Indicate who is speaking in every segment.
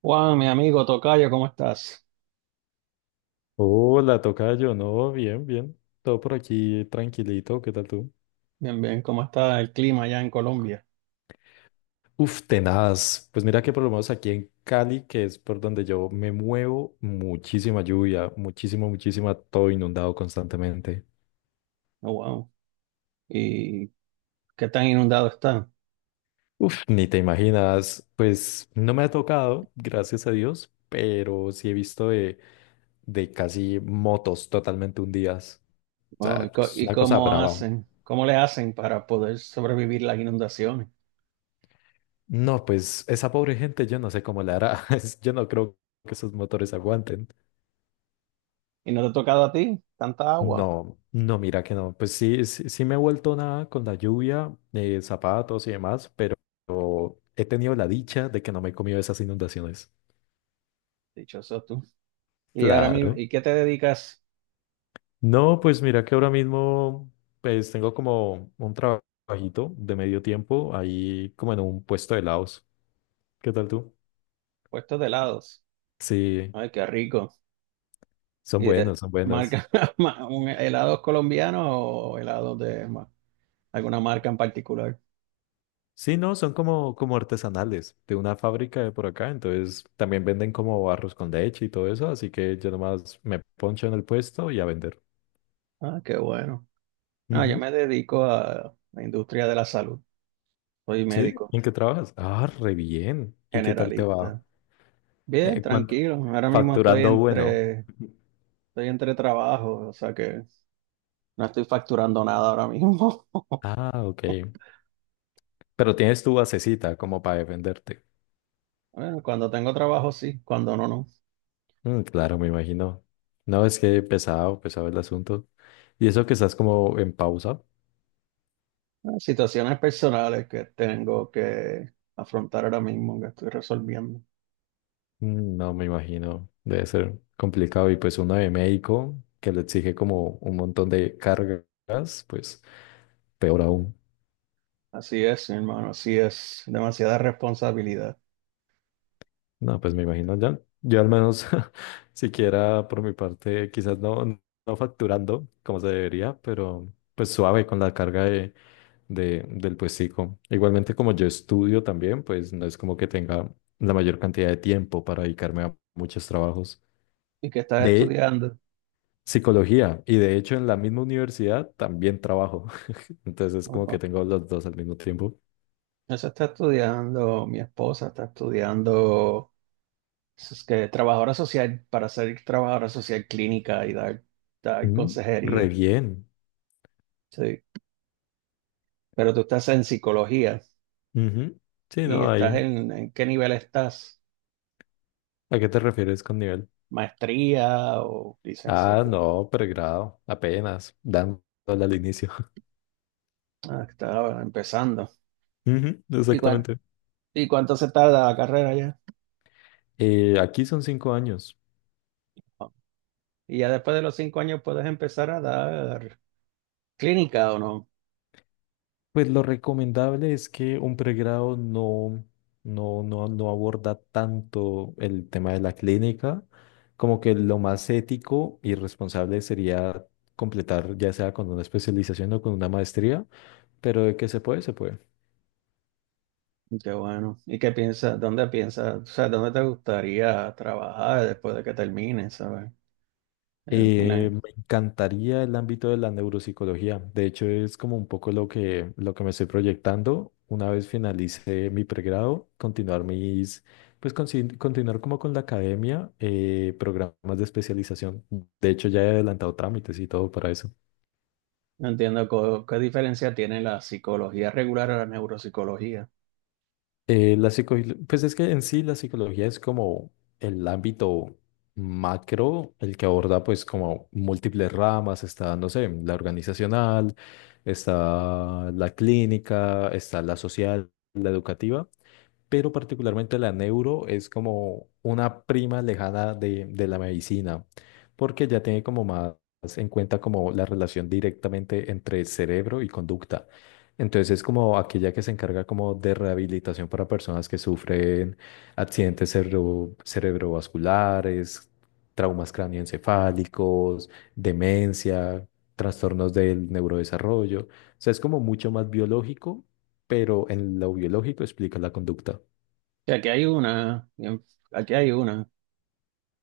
Speaker 1: Juan, mi amigo Tocayo, ¿cómo estás?
Speaker 2: Hola, tocayo, no, bien, bien. Todo por aquí tranquilito, ¿qué tal tú?
Speaker 1: Bien, bien, ¿cómo está el clima allá en Colombia?
Speaker 2: Uf, tenaz. Pues mira que por lo menos aquí en Cali, que es por donde yo me muevo, muchísima lluvia, muchísima, muchísima, todo inundado constantemente.
Speaker 1: Oh, wow. ¿Y qué tan inundado está?
Speaker 2: Uf, ni te imaginas, pues no me ha tocado, gracias a Dios, pero sí he visto de casi motos totalmente hundidas. O
Speaker 1: Wow, ¿y,
Speaker 2: sea, es
Speaker 1: y
Speaker 2: una cosa
Speaker 1: cómo
Speaker 2: brava.
Speaker 1: hacen? ¿Cómo le hacen para poder sobrevivir las inundaciones?
Speaker 2: No, pues esa pobre gente, yo no sé cómo le hará. Es- Yo no creo que esos motores aguanten.
Speaker 1: ¿Y no te ha tocado a ti tanta agua?
Speaker 2: No, no, mira que no. Pues sí, sí, sí me he vuelto nada con la lluvia, zapatos y demás, pero he tenido la dicha de que no me he comido esas inundaciones.
Speaker 1: Dichoso tú. ¿Y ahora mismo,
Speaker 2: Claro.
Speaker 1: y qué te dedicas?
Speaker 2: No, pues mira que ahora mismo, pues tengo como un trabajito de medio tiempo ahí como en un puesto de helados. ¿Qué tal tú?
Speaker 1: Puestos de helados.
Speaker 2: Sí,
Speaker 1: Ay, qué rico.
Speaker 2: son
Speaker 1: ¿Y de
Speaker 2: buenos, son buenos.
Speaker 1: marca un helados colombianos o helados de alguna marca en particular?
Speaker 2: Sí, no, son como, como artesanales de una fábrica de por acá, entonces también venden como arroz con leche y todo eso, así que yo nomás me poncho en el puesto y a vender.
Speaker 1: Ah, qué bueno. No, yo
Speaker 2: Ujú.
Speaker 1: me dedico a la industria de la salud. Soy
Speaker 2: ¿Sí?
Speaker 1: médico
Speaker 2: ¿En qué trabajas? Ah, re bien. ¿Y qué tal te va?
Speaker 1: generalista. Bien,
Speaker 2: ¿Cuánto?
Speaker 1: tranquilo. Ahora mismo estoy
Speaker 2: Facturando bueno.
Speaker 1: entre, Estoy entre trabajos, o sea que no estoy facturando nada ahora mismo.
Speaker 2: Ah, ok. Pero tienes tu basecita como para defenderte.
Speaker 1: Bueno, cuando tengo trabajo sí, cuando no, no.
Speaker 2: Mm, claro, me imagino. No, es que pesado, pesado el asunto. ¿Y eso que estás como en pausa?
Speaker 1: Situaciones personales que tengo que afrontar ahora mismo, que estoy resolviendo.
Speaker 2: Mm, no me imagino, debe ser complicado. Y pues uno de médico que le exige como un montón de cargas, pues peor aún.
Speaker 1: Así es, mi hermano, así es. Demasiada responsabilidad.
Speaker 2: No, pues me imagino ya. Yo al menos, siquiera por mi parte, quizás no, no facturando como se debería, pero pues suave con la carga del puestico. Igualmente como yo estudio también, pues no es como que tenga la mayor cantidad de tiempo para dedicarme a muchos trabajos.
Speaker 1: ¿Y qué estás
Speaker 2: De
Speaker 1: estudiando?
Speaker 2: psicología y de hecho en la misma universidad también trabajo. Entonces,
Speaker 1: Oh,
Speaker 2: como que
Speaker 1: wow.
Speaker 2: tengo los dos al mismo tiempo.
Speaker 1: Eso está estudiando mi esposa, está estudiando. Es que trabajadora social, para ser trabajadora social clínica y dar
Speaker 2: Mm, re
Speaker 1: consejería,
Speaker 2: bien.
Speaker 1: sí. Pero tú estás en psicología
Speaker 2: Ujú. Sí,
Speaker 1: y
Speaker 2: no,
Speaker 1: estás
Speaker 2: ahí.
Speaker 1: ¿en qué nivel estás?
Speaker 2: ¿A qué te refieres con nivel?
Speaker 1: ¿Maestría o
Speaker 2: Ah,
Speaker 1: licenciatura?
Speaker 2: no, pregrado, apenas, dándole al inicio.
Speaker 1: Ah, estaba empezando.
Speaker 2: Ujú,
Speaker 1: ¿Y,
Speaker 2: exactamente.
Speaker 1: y cuánto se tarda la carrera ya?
Speaker 2: Aquí son 5 años.
Speaker 1: Oh. Y ya después de los 5 años puedes empezar a dar clínica o no.
Speaker 2: Pues lo recomendable es que un pregrado no aborda tanto el tema de la clínica, como que lo más ético y responsable sería completar ya sea con una especialización o con una maestría. Pero de que se puede, se puede.
Speaker 1: Qué bueno. ¿Y qué piensas? ¿Dónde piensas? O sea, ¿dónde te gustaría trabajar después de que termines? ¿Sabes? Eh, una-
Speaker 2: Me encantaría el ámbito de la neuropsicología. De hecho, es como un poco lo que me estoy proyectando. Una vez finalice mi pregrado, continuar mis, pues continuar como con la academia, programas de especialización. De hecho, ya he adelantado trámites y todo para eso.
Speaker 1: No entiendo qué diferencia tiene la psicología regular a la neuropsicología.
Speaker 2: Eh, la psico- pues es que en sí la psicología es como el ámbito macro, el que aborda pues como múltiples ramas, está, no sé, la organizacional, está la clínica, está la social, la educativa, pero particularmente la neuro es como una prima lejana de la medicina, porque ya tiene como más en cuenta como la relación directamente entre cerebro y conducta. Entonces es como aquella que se encarga como de rehabilitación para personas que sufren accidentes cerebrovasculares, traumas cranioencefálicos, demencia, trastornos del neurodesarrollo. O sea, es como mucho más biológico, pero en lo biológico explica la conducta.
Speaker 1: Que aquí hay una, aquí hay una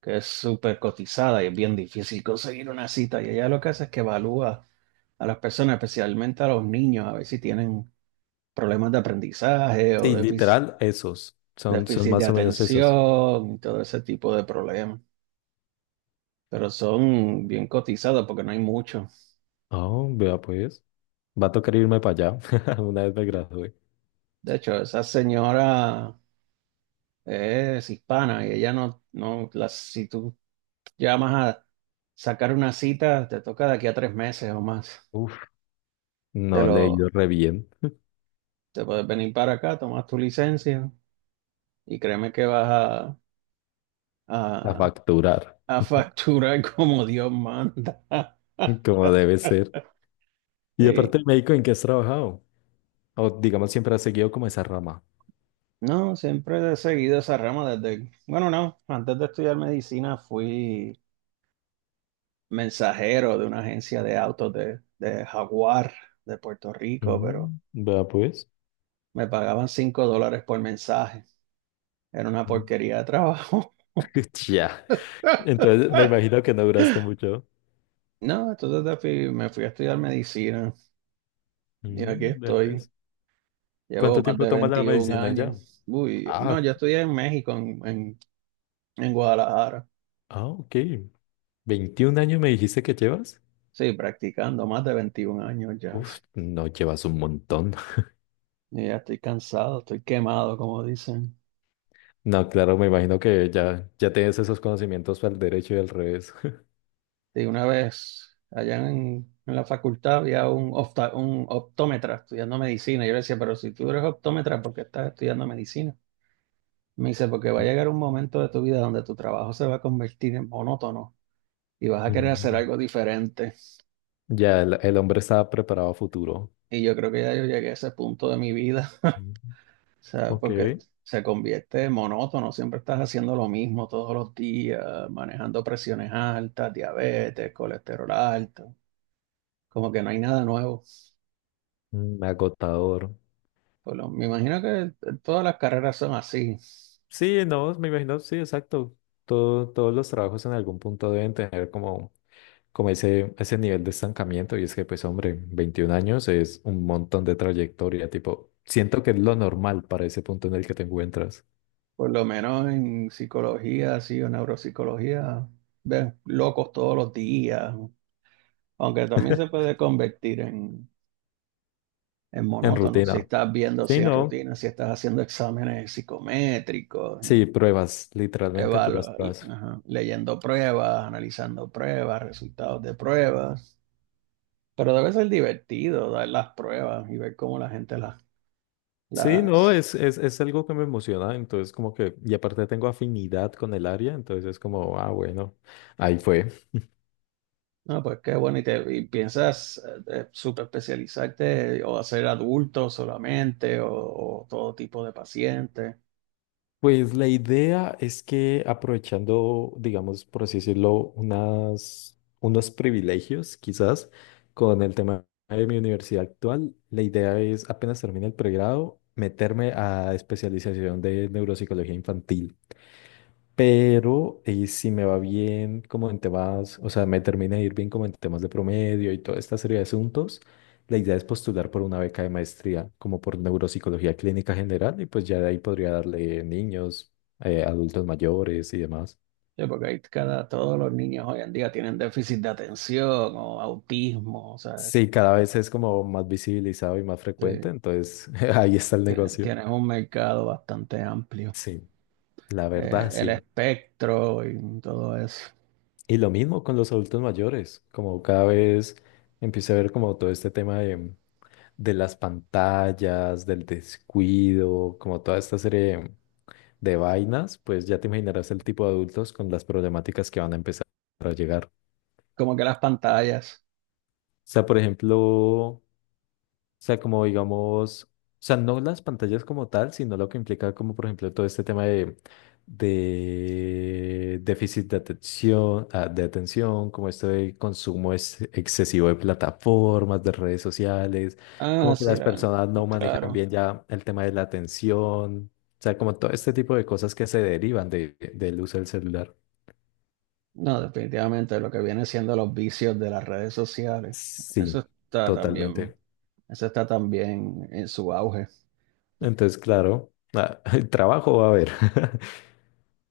Speaker 1: que es súper cotizada y es bien difícil conseguir una cita. Y ella lo que hace es que evalúa a las personas, especialmente a los niños, a ver si tienen problemas de aprendizaje
Speaker 2: Sí,
Speaker 1: o
Speaker 2: literal, esos. Son, son
Speaker 1: déficit de
Speaker 2: más o menos esos.
Speaker 1: atención y todo ese tipo de problemas. Pero son bien cotizados porque no hay mucho.
Speaker 2: Oh, vea pues. Va a tocar irme para allá. Una vez me gradué.
Speaker 1: De hecho, esa señora es hispana y ella no, no, las si tú ya más a sacar una cita, te toca de aquí a 3 meses o más.
Speaker 2: Uf,
Speaker 1: De
Speaker 2: no le he ido
Speaker 1: lo,
Speaker 2: re bien
Speaker 1: te puedes venir para acá, tomas tu licencia y créeme que vas
Speaker 2: a
Speaker 1: a,
Speaker 2: facturar,
Speaker 1: a facturar como Dios manda.
Speaker 2: como debe ser. Y
Speaker 1: Sí.
Speaker 2: aparte, el médico en qué has trabajado. O digamos, siempre has seguido como esa rama.
Speaker 1: No, siempre he seguido esa rama desde, bueno, no, antes de estudiar medicina fui mensajero de una agencia de autos de Jaguar, de Puerto Rico, pero
Speaker 2: Mm, vea pues.
Speaker 1: me pagaban $5 por mensaje. Era una
Speaker 2: Mm.
Speaker 1: porquería de trabajo.
Speaker 2: Ya. Entonces, me imagino que no duraste mucho.
Speaker 1: No, entonces me fui a estudiar medicina y aquí
Speaker 2: Mm, vea
Speaker 1: estoy.
Speaker 2: pues.
Speaker 1: Llevo
Speaker 2: ¿Cuánto
Speaker 1: más
Speaker 2: tiempo
Speaker 1: de
Speaker 2: tomas la
Speaker 1: 21
Speaker 2: medicina ya?
Speaker 1: años. Uy, no,
Speaker 2: Ah,
Speaker 1: yo estudié en México, en Guadalajara.
Speaker 2: ah, ok. ¿21 años me dijiste que llevas?
Speaker 1: Sí, practicando más de 21 años ya, sí.
Speaker 2: Uf, no llevas un montón.
Speaker 1: Y ya estoy cansado, estoy quemado, como dicen.
Speaker 2: No, claro, me imagino que ya, ya tienes esos conocimientos para el derecho y al revés.
Speaker 1: Y una vez allá en la facultad había un optómetra estudiando medicina. Yo le decía, pero si tú eres optómetra, ¿por qué estás estudiando medicina? Me dice, porque va a llegar un momento de tu vida donde tu trabajo se va a convertir en monótono y vas a querer hacer
Speaker 2: Mm.
Speaker 1: algo diferente.
Speaker 2: Ya, el hombre estaba preparado a futuro.
Speaker 1: Y yo creo que ya yo llegué a ese punto de mi vida,
Speaker 2: Mm.
Speaker 1: o sea,
Speaker 2: Ok.
Speaker 1: porque se convierte en monótono, siempre estás haciendo lo mismo todos los días, manejando presiones altas, diabetes, colesterol alto, como que no hay nada nuevo.
Speaker 2: Mm, agotador.
Speaker 1: Me imagino que todas las carreras son así,
Speaker 2: Sí, no, me imagino, sí, exacto. Todo- todos los trabajos en algún punto deben tener como, como ese nivel de estancamiento. Y es que, pues, hombre, 21 años es un montón de trayectoria. Tipo, siento que es lo normal para ese punto en el que te encuentras.
Speaker 1: por lo menos en psicología, sí, o neuropsicología. Ves locos todos los días, aunque también se puede convertir en, es
Speaker 2: En
Speaker 1: monótono. Si
Speaker 2: rutina.
Speaker 1: estás viendo
Speaker 2: Sí,
Speaker 1: si
Speaker 2: no.
Speaker 1: rutinas, si estás haciendo exámenes psicométricos,
Speaker 2: Sí, pruebas, literalmente puras pruebas.
Speaker 1: ajá, leyendo pruebas, analizando pruebas, resultados de pruebas. Pero debe ser divertido dar las pruebas y ver cómo la gente
Speaker 2: Sí, no,
Speaker 1: las...
Speaker 2: es algo que me emociona, entonces como que, y aparte tengo afinidad con el área, entonces es como, ah, bueno, ahí fue.
Speaker 1: No, pues qué bueno. Y piensas súper especializarte o hacer adultos solamente o todo tipo de pacientes.
Speaker 2: Pues la idea es que aprovechando, digamos, por así decirlo, unos privilegios quizás con el tema de mi universidad actual, la idea es apenas termine el pregrado, meterme a especialización de neuropsicología infantil. Pero si me va bien como en temas, o sea, me termina de ir bien como en temas de promedio y toda esta serie de asuntos, la idea es postular por una beca de maestría, como por neuropsicología clínica general, y pues ya de ahí podría darle niños, adultos mayores y demás.
Speaker 1: Sí, porque hay cada, todos los niños hoy en día tienen déficit de atención o autismo, o sea,
Speaker 2: Sí, cada vez es como más visibilizado y más frecuente,
Speaker 1: sí.
Speaker 2: entonces ahí está el negocio.
Speaker 1: Tienes un mercado bastante amplio.
Speaker 2: Sí, la verdad,
Speaker 1: El
Speaker 2: sí.
Speaker 1: espectro y todo eso.
Speaker 2: Y lo mismo con los adultos mayores, como cada vez empiezo a ver como todo este tema de las pantallas, del descuido, como toda esta serie de vainas, pues ya te imaginarás el tipo de adultos con las problemáticas que van a empezar a llegar.
Speaker 1: Como que las pantallas.
Speaker 2: O sea, por ejemplo, o sea, como digamos, o sea, no las pantallas como tal, sino lo que implica como, por ejemplo, todo este tema de déficit de atención, ah, de atención, como esto de consumo es excesivo de plataformas, de redes sociales,
Speaker 1: Ah,
Speaker 2: como que
Speaker 1: sí,
Speaker 2: las personas no manejan
Speaker 1: claro.
Speaker 2: bien ya el tema de la atención, o sea, como todo este tipo de cosas que se derivan del uso del celular.
Speaker 1: No, definitivamente lo que viene siendo los vicios de las redes sociales. Eso
Speaker 2: Sí,
Speaker 1: está también,
Speaker 2: totalmente.
Speaker 1: eso está también en su auge.
Speaker 2: Entonces, claro, ah, el trabajo va a haber.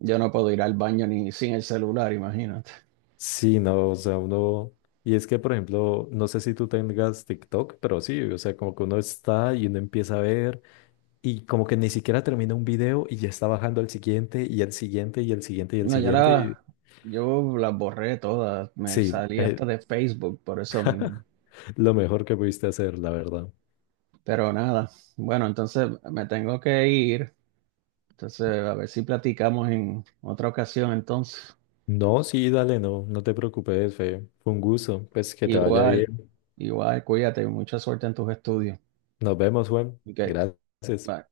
Speaker 1: Yo no puedo ir al baño ni sin el celular, imagínate.
Speaker 2: Sí, no, o sea, uno, y es que, por ejemplo, no sé si tú tengas TikTok, pero sí, o sea, como que uno está y uno empieza a ver y como que ni siquiera termina un video y ya está bajando al siguiente y al siguiente y al siguiente y al
Speaker 1: No, ya
Speaker 2: siguiente.
Speaker 1: las,
Speaker 2: Y-
Speaker 1: yo las borré todas. Me
Speaker 2: sí,
Speaker 1: salí hasta de Facebook por eso mismo.
Speaker 2: lo mejor que pudiste hacer, la verdad.
Speaker 1: Pero nada. Bueno, entonces me tengo que ir. Entonces, a ver si platicamos en otra ocasión entonces.
Speaker 2: No, sí, dale, no, no te preocupes, Fe. Fue un gusto, pues que te vaya
Speaker 1: Igual,
Speaker 2: bien.
Speaker 1: igual, cuídate, mucha suerte en tus estudios.
Speaker 2: Nos vemos, Juan.
Speaker 1: Ok,
Speaker 2: Gracias.
Speaker 1: bye.